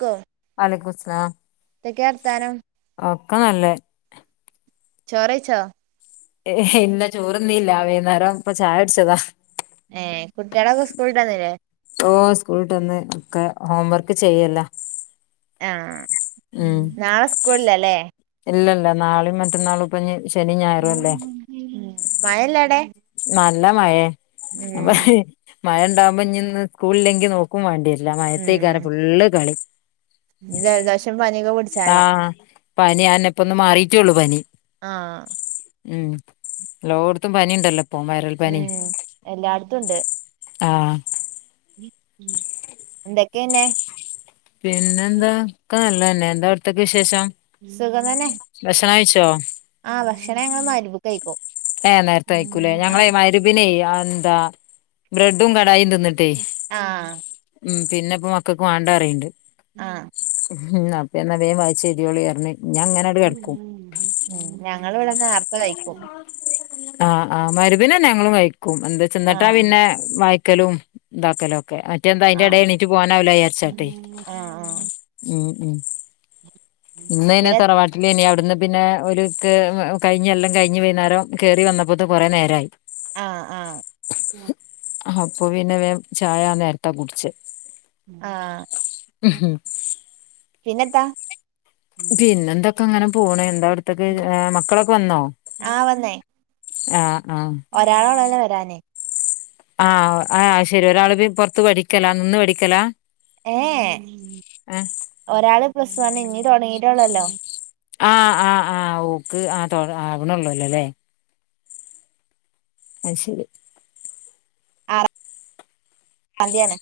ക്കൊ വലൈക്കുംസ്ലാം എതൊക്കെ വർത്താനം ഒക്കെ നല്ലേ ചോറേച്ചോ ഏഹ് ഇല്ല ചോറന്നീല്ല വൈകുന്നേരം ഇപ്പൊ ചായ അടിച്ചതാ ഏഹ് കുട്ടികളൊക്കെ സ്കൂളിടന്നില്ലേ ഓ സ്കൂളിട്ടൊന്ന് ഒക്കെ ഹോം വർക്ക് ചെയ്യല്ല ആഹ് ഉം നാളെ സ്കൂളിലല്ലേ ഇല്ലല്ല നാളെയും മറ്റന്നാളും ഇപ്പഞ്ഞി ശനി ഞായറും അല്ലേ ഉം മഴല്ലാടെ നല്ല മഴേ മഴ ഉണ്ടാവുമ്പോ ഇഞ്ഞ്ന്ന് സ്കൂളിലെങ്കി നോക്ക ക്കും വാണ്ടിയര്ല്ല മഴത്തേക്കാരം ഫുള്ള് കളി ഈ ദലദോശം പനിയൊക്കെ പിടിച്ചാലെ ആഹ് പനി ആന്നപ്പഒന്ന് മാറിയിട്ടേള്ളു പനി ആഹ് ഉം എല്ലോടത്തും പനി ഉണ്ടല്ലോ ഇപ്പൊ വയറൽ പനി ഉം എല്ലായിടത്തും ആഹ് എന്തൊക്കെയന്നെ പിന്നെ എന്താക്ക നല്ലന്നെ എന്താ അവിടത്തേക്ക വിശേഷം സുഖതന്നെ ഭക്ഷണം കഴിച്ചോ ആഹ് ഭക്ഷണം ഞങ്ങള് മഗ്‌രിബ്ക്ക് കഴിക്കും ഏഹ് നേരത്തെ അയക്കൂലേ ഞങ്ങളെ ആഹ് മഗ്‌രിപിനെ അഎന്താ ബ്രെഡും കടായിം തിന്നി ആഹ് ഉം പിന്നെ ഇപ്പ മക്കൾക്ക് വാണ്ടറിണ്ട് ആഹ് ഉം അപ്പ എന്നാ വേം വായിച്ചെതിയോളിഅർന് ഞാൻങ്ങനെ ഉം ഞങ്ങള് ഇവിടെ നേർത്ത കഴിക്കും ആഹ് ആഹ്‌ മഗ്‌രിബിനന്നെ ഞങ്ങളും കഴിക്കും എന്താ ചെന്നിട്ടാ ആഹ് പിന്നെ വായിക്കലും ഇതാക്കലും ഒക്കെ അ മറ്റ എന്താ അതിന്റെട ആഹ് എണീറ്റ് പോകാനാവല്ലോ വിയാരിച്ചാട്ടെ ആഹ് ആഹ് ഉം ഉം ഇന്ന്നെ പിന്നെ തറവാട്ട ഇല്ലനി അവിടുന്ന് പിന്നെ ഒരു കഴിഞ്ഞല്ലാം കഴിഞ് വൈകുന്നേരം കേയറി വന്നപ്പോത്തെ കുറേ നേരമായി ആഹ് ആഹ് അപ്പൊ പിന്നെ വ ചായ നേരത്താ കുടിച്ച ആഹ പിന്നന്താ പിന്നെന്തൊക്കെ അങ്ങനെ പോണ എന്താ അവിടത്തക്ക മക്കളൊക്കെ വന്നോ ആഹ ആഹ ഒരാളോളല്ലെ വരാനേ ആഹ ആഹ ശെരി ഒരാള് പുറത്ത് പഠിക്കല നിന്ന് പഠിക്കലാ ഏഹ ഏഹ് ഒരാള് പ്രസമാണ് ഇനി തുടങ്ങിട്ടള്ളല്ലോ ആഹ് ആഹ്‌ ആഹ് ഊക്ക് ആ അവിണള്ളല്ലോ അല്ലേ അ ശരി ആഹ സന്തിയാണ്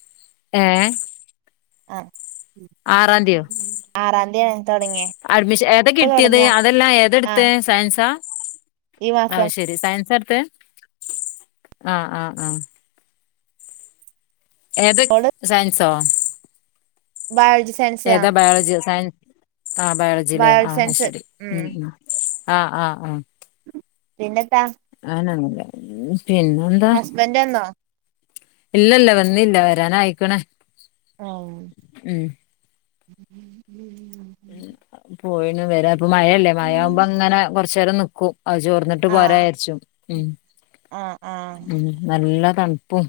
ഏഹ ആഹ ആറാംതിയോ ആറാന്തിയ തുടങ്ങിയെ അഡ്മിഷൻ ഏതാ കിട്ടിയത് അതെല്ലാ ആ ഏതെട്ത്തത് സയൻസാ ഈ ആ മാസം [unintelligible] ശരി സയൻസാട്ത്തെ ആഹ ആഹ ആഹ ഏതാ ഓള് സയൻസോ ബയോളജി സയൻസ് ആ ഏതാ ബയോളജിയോ സയൻസ് ആഹ ബയോളജില്ലേ ബയോളജി ആഹ് സയൻസ് ശരി ഉം ഉ ആഹ് ആഹ് ആഹ പിന്നെന്താ? അങ്ങനെന്നുല്ല പിന്നെന്താ? വന്റെന്നോ ഇല്ലല്ല വന്നില്ല വരാൻ ആയിക്ക്ണ് ആഹ [unintelligible] ഉം പോയിണ് വരാ അപ്പ മഴല്ലേ മഴ ആവുമ്പോ അങ്ങനെ കൊറചേരം നിക്കും അഹ് ചോർന്നിട്ട ട്ട് ആ പോരാരിച്ചും ഉം ആ ആ ഉം നല്ല തണുപ്പും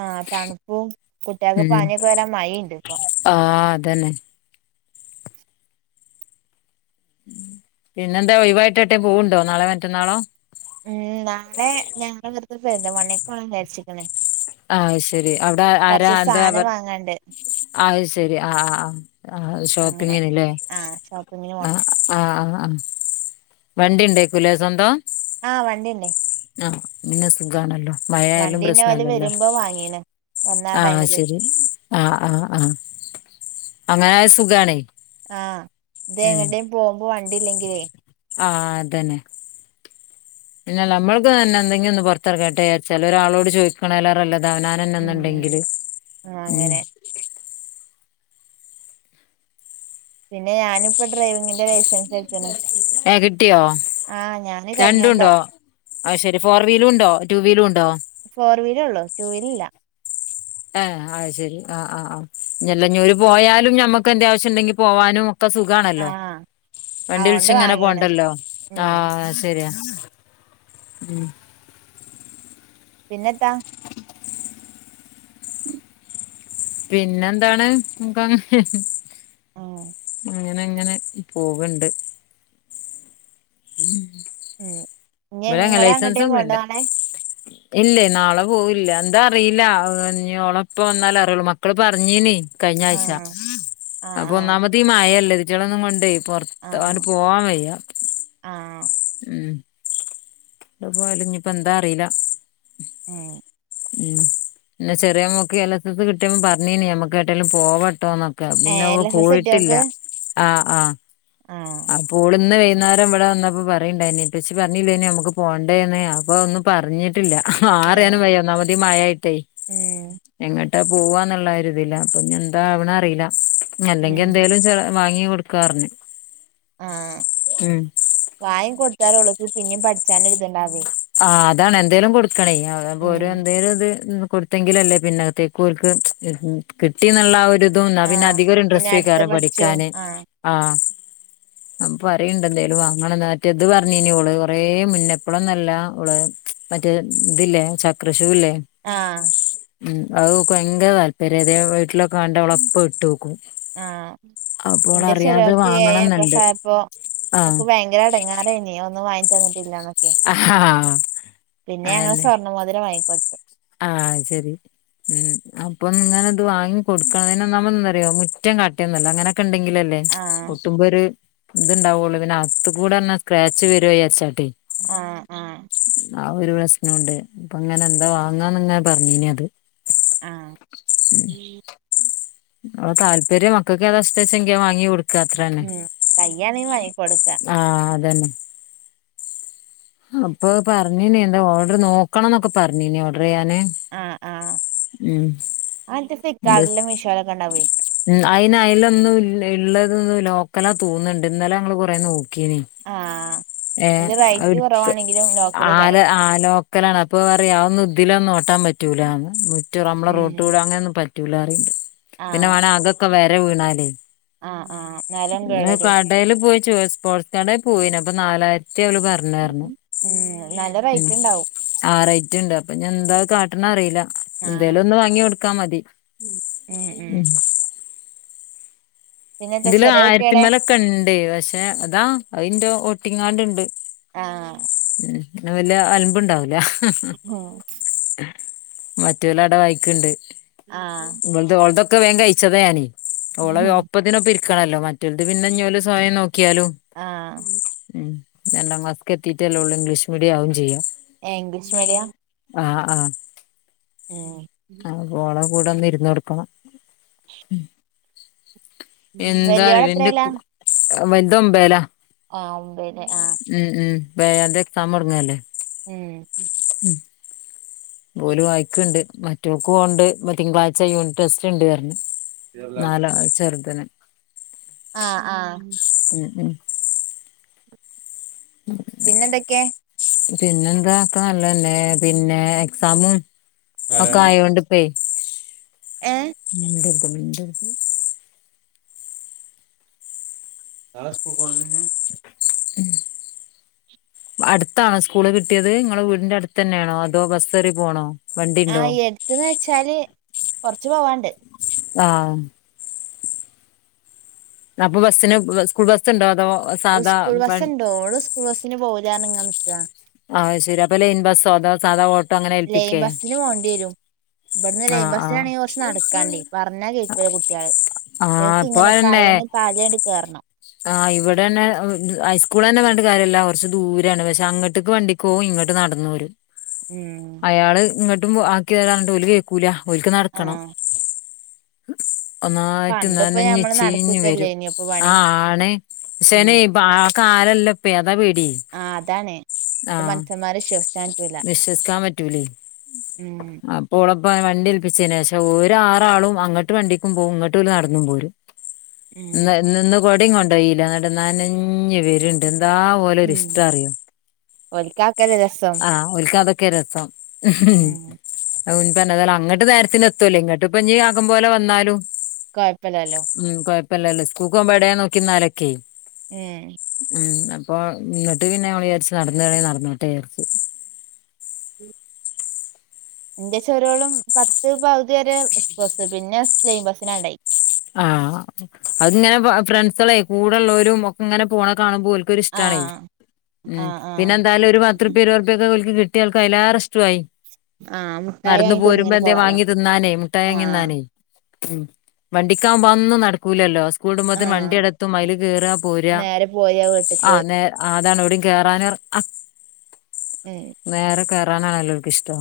ആ തണുപ്പും കുട്ട്യാൾക്ക് പാനിയൊക്കെ വരാൻ മഴ ഇണ്ട് ഇപ്പൊ ആഹ അതന്നെ പിന്നെന്താ ഒഴിവായിട്ട് ഏട്ടേം പോവുണ്ടോ നാളെ മറ്റന്നാളോ? ഉം നാളെ ഞങ്ങള് വെർതെ പെരിന്തമണ്ണേക്ക് പോണം വിജാരിച്ചിക്ക്ണ് ആഹ ശരി അവിടെ ആരാ എന്താ സാധനം വാങ്ങാണ്ട് അ ശരി ആഹ ആഹ ആഹ [unintelligible] അങ്ങനെ ഷോപ്പിങ്ങിന്ല്ലേ ആഹ് ഷോപ്പിങ്ങിന് ആഹ പോണം ആഹ ആഹ വണ്ടിണ്ടേക്കുലേ സ്വന്തം ആഹ വണ്ടിണ്ടേ ആഹ് പിന്നെ സുഖാണല്ലോ? മഴയായാലും വണ്ടീന്നെ ഓല് വരുമ്പോ വാങ്ങിണ് ആഹ ശരി ആഹ ആഹ ആഹ അങ്ങനെ ആയാ സുഖാണേ ആഹ ഇത് എങ്ങട്ടേം പോകുമ്പോ വണ്ടില്ലെങ്കിലേ ആഹ അതന്നെ പിന്നെ നമ്മൾക്ക് തന്നെ എന്തെങ്കും ഒന്ന് പൊറത്ത് എറങ്ങട്ടെ വിച്ചാര്ച്ചാൽ ഒരാളോട് ചോദിക്കണേലേറെ നല്ലത് അവനാ ഉം തന്നന്നുണ്ടെങ്കില് ആഹ് ഉം അങ്ങനെ പിന്നെ ഞാനിപ്പോ ഡ്രൈവിങ്ങിന്റെ ലൈസൻസ് എടുത്ത്ണ് ഏഹ കിട്ടിയോ? ആഹ് ഞാന് കഴിഞ്ഞൊല്ലം രണ്ടുണ്ടോ ആ ശെരി ഫോർ വീലുണ്ടോ ടു വീലുണ്ടോ ഫോർ വീൽ ഒള്ളൂ ടു വീൽ ഇല്ല ഹ ആ ശെരി ആ ആ ആ ഇല്ല ഇഞ്ഞോര് പോയാലും ഞമ്മക്ക് എന്തേ ആവശ്യണ്ടെങ്കി പോവാനും ഇപ്പം സുഖാണല്ലോ ആഹ് വണ്ടി വിളിച്ച് അതൊണ്ട് ഇങ്ങനെ വാങ്ങീണ് പോണ്ടല്ലോ ഉം ആഹ ശരിയാ ഉം പിന്നെന്താ മം പിന്നെ എന്താണ് ഞമ്മ ആഹ് അങ്ങനെ അങ്ങനെ പോകണ്ട് ഉം ഉം ഇനി ഇങ്ങൾ എങ്ങട്ടേം പോവ്ണ്ടോ ഒന്നുല്ല നാളെ ഇല്ലേ നാളെ പോവില്ല എന്താ അറിയില്ല ഇഞ് ഓളെ ഇപ്പ വന്നാല അറിയുള്ളു മക്കള് പറഞ്ഞീനി കഴിഞ്ഞ ആഴ്ച ആഹ് അപ്പൊ ഒന്നാമത്തെ ആഹ് മയല്ലേ ഇതിറ്റങ്ങളീം ഒന്നും കൊണ്ടേ പൊറത്ത് ആഹ് അങ്ങട്ട് പോവാൻ വയ്യ ആഹ് ഉം എവടെ പോയാലും ഇനിപ്പോ എന്താ അറീല്ല ഏഹ് ഉം ന്നെ ചെറിയ മോക്ക് എൽ എസ് എസ് കിട്ടിയപ്പം പറഞ്ഞീനി നമ്മുക്ക് ഏട്ടെലും പോവട്ടോന്ന് പിന്നെ ഏഹ് എൽ അഹ് എസ് എസ് പോയിട്ടില്ല കിട്ടിയോക്ക് ആഹ് ആഹ് ആഹ് അപ്പോൾ ഇന്ന് വൈന്നേരം ഇവ്ടെ വന്നപ്പോ പറണ്ടേനി ഇപ്പച്ചി പറഞ്ഞില്ലേനിയാ അമ്മക്ക് പോണ്ടേന്ന് അപ്പൊ ഒന്ന് പറഞ്ഞി ട്ടില്ല അഹ് ആഹ് അറിയാനും വയ്യ ഒന്നാമത് ഈ മഴയായിട്ടെ ഉം എങ്ങട്ടാ പോവാന്ന്ള്ള ഒര്തില്ല അപ്പൊ എന്താ ആവ്ണ് അറീല. അല്ലെങ്കിൽ ഉം എന്തേലും ചെ വാങ്ങി കൊടുക്കാർഞ്ഞ്. ആഹ്. ഉം. വാങ്ങി കൊടുത്താലോള്ക്ക് പിന്നേം പഠിച്ചാനൊര് ഇത്ണ്ടാവുവേ ആഹ് അതാണ് എന്തെലും കൊട്ക്കണേ അതാവുമ്പോ ഉം ഒരു എന്തേലും ഇത് കൊടുത്തെങ്കിലല്ലേ പിന്നെത്തേക്കോൽക്ക് കിട്ടിന്നുള്ള ആഹ് ഒര് തും ന്നാ പിന്നെ ആഹ് അധികൊര് പിന്നെ അടുത്ത ഇൻട്രസ്റ്റേക്കാരം പഠിച്ചും പഠിക്കാന് ആഹ് ആഹ് ആഹ് പറിണ്ട് എന്തേലും വാങ്ങണന്ന് മറ്റെത് പറഞ്ഞീനോള് കൊറേ മുന്നെ ഇപ്പളൊന്നുയല്ല ഓള് മറ്റേ ഇത് ഇല്ലെ ചക്രഷുവില്ലെ. ആഹ് ഉം അത് ഓക്ക് ബൈങ്കര താല്പര്യ ഏതേലും വീട്ടിലൊക്കെ കണ്ടാ ഓളപ്പം ഇട്ടോക്കും. ആഹ് അപ്പോൾ ഇന്റെ അറിയാതെ ചെറിയോൾക്ക് ഏഴ് എ വാങ്ങണംന്നുണ്ട് പ്ലസായപ്പൊ ഓക്ക് ആഹ് ബൈങ്കര. [unintelligible] ഒന്നും വാങ്ങിതന്ന്ട്ട്ല്ലാന്നൊക്കെ ആഹ് പിന്നെ അങ്ങൾ അതന്നെ സ്വർ സ്വർണ മോതിരം വാങ്ങിക്കൊട്ത്ത്. ആഹ് ശെരി ഉം അപ്പൊങ്ങനെ. ത് വാങ്ങി കൊടുക്കണം പിന്നെ ഒന്നാമത് എന്താന്നറിയൊ മുറ്റം കട്ട്യൊന്നല്ല അങ്ങനെക്കെണ്ടങ്കിലല്ലേ. ആഹ് ഓട്ടുമ്പൊര് ഇത്ണ്ടാവുള്ളൂ പിന്നെ അത്ത് കൂടെ തന്ന സ്ക്രാച്ച് വരോയാര്ച്ചാണ്ട്. ആഹ് ആഹ്. ആഹ് ഒര് പ്രശ്നുണ്ട് അപ്പങ്ങനെ എന്താ വാങ്ങാന്ന്ങ്ങനെ പറഞ്ഞീനിയത്. ആഹ് [inaudible] ഓ താല്പര്യം മക്കക്ക് ഏതാതഷ്ട്ടച്ചെങ്കി അഹ് വാങ്ങി കൊട്. ഉം കയ്യാണെ വാങ്ങി കൊട്ക്കാ. ആഹ് അതന്നെ. അപ്പൊ പറഞ്ഞീനീ എന്തൊ ഓഡർ നോക്കണം ന്നൊക്കെ പറഞ്ഞീനി ഓഡറെയ്യാന്. ആഹ് ആഹ് ആത്തെ ഫ്ലിപ്കാട്ടിലും മീഷോയിലൊക്കെ ഇണ്ടാവുവേ ഉം അയ്ന് അയ്ലൊന്നും ഇൽ ഇള്ളതൊന്നു ലോക്കലാ തോന്ന്ണ്ട് ഇന്നലെ ഞങ്ങൾ കൊറേ നോക്കീനി. ആഹ് അയ്ല് റൈറ്റ് കൊറവാണെങ്കിലും. ലോക്കലേക്കാരം ആല്ല ആഹ് ലോക്കലാണ് അപ്പൊ പറയാ അത് ഇതിലൊന്നും ഓട്ടാൻ പറ്റൂലാന്ന് മുറ്റ അമ്മളെ റോ ഉം ട്ടിലൂടെ അങ്ങനൊന്നും പറ്റൂലന്ന് പറയണ്ട് പിന്നെ ആഹ് വേണെ അകൊക്കെ വെര വീണാലേ ആഹ് ആഹ് ന്നാലും പിന്നെ കേടരും കാട് കടേല് പോയി ചോയിച് സ്പോട്സ്കടേല് പോയിനു അപ്പ നാലായിരത്തി ഓല് പർഞ്ഞാർന്നു ഉം നല്ല റൈറ്റ് ഇണ്ടാവും. ആ റൈറ്റൊണ്ട് അപ്പൊഞീ ന്താ കാട്ടണന്നറീയില്ലാ ആഹ് എന്തേലും ഒന്ന് വാങ്ങി കൊടുക്കാ മതി ഉം. പിന്നെന്താ ഇതിലു ചെറിയ കുട്ടിയടെ ആയിരത്തിമെലൊക്കൊണ്ട് പക്ഷേ അതാ അയിന്റെ ഓട്ടിങ്ങാണ്ടൊണ്ട്. ആ ഉം പിന്നെ വല്യ അലമ്പുണ്ടാവൂല. ഉം മറ്റോലവ്ടെ വായിക്കണ്ട്. ആ ഇവൾത് ഓൾതൊക്കെ വേം കയ്ച്ചതാ ഞാന് ഓളെ ഒ. ഒപ്പത്തിനൊപ്പം ഇരിക്കണല്ലോ മറ്റോൽത് പിന്നെ ഇഞോല് സ്വയം നോക്കിയാലും ആം ഉം രണ്ടാം ക്ലാസ്ക് എത്തീറ്റല്ലേയുള്ളു ഇംഗ്ലീഷ് മീഡിയം ആവും ചെയ്യാം. ഏ ഇംഗ്ലീഷ് മീഡിയാ ആ ആ ഏഹ്. ഓളെ കൂടെ ഒന്ന് ഇരുന്നുകൊടുക്കണം വലിയോള് എന്താഅറിയോ എന്റെ എത്രേലാ കു വലുതൊമ്പയിലാ ആ ഒമ്പയില് ആ ഉം ഉം പ്പം ഏഴാന്തി എക്സാം തൊടങ്ങയല്ലേ ഉം ഉം ഓല് വായിക്കണ്ട് മറ്റൊൾക്കു ഒണ്ട് തിങ്കളാഴ്ച യൂണിറ്റ് ടെസ്റ്റ് ഉണ്ട്റഞ്ഞു നാല് ചെറുതിന് ആ ആ [inaudible] [inaudible] പിന്നെന്തൊക്കെ പിന്നെന്താ ഒക്കെ നല്ലതന്നെ പിന്നെ എക്സാമും ഒക്കെ ആയൊണ്ട് വെയ്റ്റ് ഏ മിണ്ടരുത് മിണ്ടരുത് [unintelligible] ഉം അടുത്താണോ സ്കൂള് കിട്ടിയത് നിങ്ങളെ വീടിന്റെ അടുത്തന്നെയാണോ അതോ ബസ്സ് കേറി പോണോ ആ വണ്ടിണ്ടോ യെടുത്തുന്നുവെച്ചാല് കൊറച്ച് പോവാനൊണ്ട് ആ അപ്പോ ബസ്സിന് സ്കൂൾ ബസ്സൊണ്ടോ അതോ സാധാ സ്കൂൾ വ ബസ്സൊണ്ട് ഓള് സ്കൂൾ ബസ്സിന് പോവൂലാ എന്നിങ്ങനെ നിക്കാ ആയ്ശെരി അപ്പൊ ലൈൻബസ്സോ അതോ സാധാ ഓട്ട് ലൈൻബസ്സിന് പോണ്ടിവരും ഇവിടന്ന് ലൈൻ ആഹ് ആഹ് ബസ്സിനാണെങ്കി കൊറച്ച് നടക്കാണ്ടി പറഞ്ഞാ കേക്കൂലാ കുട്ടികള് ആഹ് ഏക്ക് ഇപ്പൊ ഇങ്ങനെ പറയണ് തലേണ്ട് കേറണം ആ ഇവിടന്നെ ഹൈസ്കൂളന്നെ പറഞ്ഞിട്ട് കാര്യല്ലാ കൊറച്ച് ദൂരേയാണ് പക്ഷെ അങ്ങോട്ടേക്ക് വണ്ടി കോ ഇങ്ങോട്ടുനടന്നു വരും ഉം അയാള് ഇങ്ങോട്ടും ആക്കി തരാനിട്ട് ഓല് കേക്കൂല ഓൽക്ക് നടക്കണം ആഹ് ഒന്നായിട്ട് പണ്ടിപ്പോ നനഞ്ഞ് ഞമ്മള് നടക്കക്കല്ലേ ചീഞ്ഞുവരും ഇനി ഇപ്പൊ പണി ആ ആണ് ഉം ശെനി പാ കാലം അല്ലപ്പേ അതാ പേടി ആഹ് താണേ ഇപ്പത്ത ആഹ് മന്ഷന്മാരെ വിശോസിച്ചൻ പറ്റുല്ല വിശ്വസിക്കാൻ ഏഹ് ഓളെപ്പ വണ്ടിയൽപ്പിച്ചേന് ശേഷം ഒരാറാളും അങ്ങട്ട് വണ്ടിക്കും പോഉം ഇങ്ങട്ട് ഓൽ നടന്നും പോരും ഉം [unintelligible] കൊടിങ്‌ കൊണ്ടോയീല്ല ന്നട്ട് നനഞ് വരുണ്ട് എന്താ ഓലെ ഒരിഷ്ടം അറിയോ ഓൽക്കാ അഒക്കെല്ലേ രസം ആഹ് ഓൽക്കാതൊക്കെ രസം ഉം ഉൻപന്നതല്ല അങ്ങട്ട് നേരത്തിന് എത്തുവല്ലോ ഇങ്ങോട്ട് ഇപ്പനി ആകും പോലെവന്നാലും കൊഴപ്പല്ലല്ലോ ഉം കൊഴപ്പല്ലല്ലോ സ്കൂക്കോഉമ്പ ഏടേ നോക്കിന്നാലൊക്കെ ഏഹ് ഉം അപ്പ ന്നട്ട് പിന്നെ ഞാ വിചാരിച്ചു നടന്നൊണേ നടന്നോട്ടേ വിചാരിച്ചു ഉം എന്റെ ചെറ്യോളും പത്ത് പകുതി വരെ ബസ്സ് പിന്നെ സ്ലെയിം ബസ്സിനാണ്ടായി ആഹ് അത്ങ്ങനെ ഫ ഫ്രണ്ട്സളെ കൂടെള്ളോരും ഒക്കെങ്ങനെ പോണഹ് കാണുമ്പോൽ ക്കൊരിഷ്ടാണെ ആഹ് ഉം ആഹ് പിന്നെ ആഹ് എന്തായാലും ഒരു വാ തൃപ്യ ഇരുവേർപ്യ ക്കെ ഓല്ക് കിട്ടിയൾക്ക അയ്ലേറെ ഇഷ്‌റ്റു ആയി ആഹ് മുട്ടായി നടന്ന് വാങ്ങി പോരുമ്പോ തിന്ന്ങ്ങനെ എന്തേ പോവാലോ വാങ്ങി തിന്നാനേ മുട്ടായ്‌വാങ്ങി ആഹ് ന്നാനേ ഉം വണ്ടിക്കാവ്മ്പോ അതൊന്നും നടക്കൂലല്ലോ സ് കൂടുമ്പോത്തിന് ആഹ് വണ്ടി എടത്തും മയ്ല് കേറാ പോര നേരെ പോരാ വീട്ട്ക്ക് ആഹ് ന്നേ ആതാണ് എവിടിം കേറാനും എർ അ ഏഹ് നേരെ കേറാനാണല്ലോൽക്കിഷ്ടം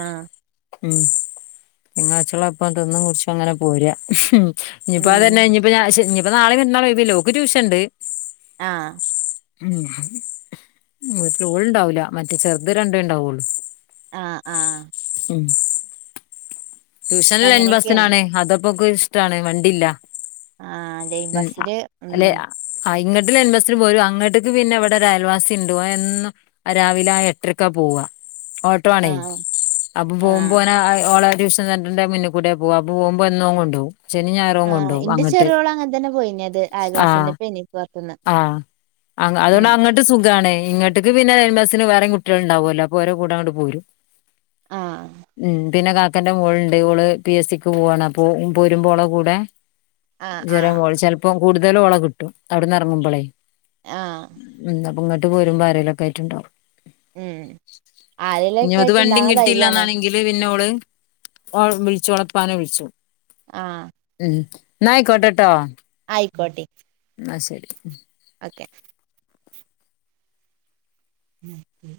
ആഹ് ഉം ങ്ങാച്ചുള അപ്പം തിന്നും കുടിച്ചും അങ്ങനെ പോരാ ഇനിയിപ്പ ഉം അതന്നെ ഇഞ്ഞി ഇപ്പ ഞാ ശെ ഇഞ്ഞിപ്പ നാളെ മറ്റന്നാളോ ഒയ് വില്ല ഓക്ക് ട്യൂഷൻണ്ട് ആഹ് ഉം വീട്ടില് ഓള് ഉണ്ടാവില്ല മറ്റേ ചെറുത് രണ്ടേ ഉണ്ടാവോളൂ ആഹ് ആഹ് ഉം അപ്പ ട്യൂഷൻല് ലയ്ൻ അങ്ങനെയൊക്കെയാണ് ബസിനാണേ അതപ്പൊക്കെ ഇഷ്ടാണ് വണ്ടി ഇല്ല ആ ലൈൻ ഉം അഹ് ബസ്സില് ഉം അല്ലെ അഹ് ആഹ് ഇന്നട്ട് ലയ്ൻബസിന് പോരും അങ്ങട്ട്ക്ക് പിന്നെ വടെ ഒരയൽവാസിണ്ട് ഓ എന്നും രാവിലെ ആഹ് എട്ടരക്കാ പോവാ ഓട്ടോ ആ ആണെ അപ്പം ആ പോഉമ്പോ ഓന അയ് ഓള ഷ സെൻട്രന്റെ മുന്നി കൂടെ പോവാ പോഉമ്പോ എന്നും അവൻ കൊണ്ടോവും ശനി, ഞായറും ആ കൊണ്ടോവും ഇന്റെ അങ്ങട്ട് ആഹ് എനിപ്പാത്ത്ന്ന് ആഹ് അങ്ങ് അതോണ്ട് അങ്ങട് ട്ട് സുഖാണേ ഇങ്ങട്ട്ക്ക് പിന്നെ ലേയ്ൻ ബസിന് വേറേം കുട്ടിള് ഉണ്ടാവുഅല്ലോ അപ്പോ ഓരേ കൂടെ ങ്ങട്ട് പോരും ആ ഏഹ് പിന്നെ കാക്കൻ്റെ മോളുണ്ട് ഓള് പി എസ് സിക്ക് പോവാണ് അപ്പോ പോരുമ്പോ ഓളെ കൂടെ ആ ആ ജരമോൾ ചെൽപ്പോം കൂടുതലും ഓള കിട്ടും അവിടുന്ന് എറങ്ങുമ്പൊളേ ആഹ് ഉം അപ്പ ഇങ്ങട്ട് പോരുമ്പ ആരേലൊക്ക ആയിട്ടുണ്ടാവും ഉം ആരേലൊക്കെ ഞൊത് ആയിട്ട് വണ്ടിം ഇണ്ടാവണ ധൈര്യാണ് കിട്ടീലാന്നാണെങ്കി ളി പിന്നോട് ഓള് ഒള് വിളിച്ചു ഓള പ്പാനെ വിളിച്ചു ആഹ് ഉം ന്നായികോട്ടേട്ടോ ആയിക്കോട്ടെ ന്നാ ശരി ഉം ഓക്കെ [unintelligible] ഓക്കെ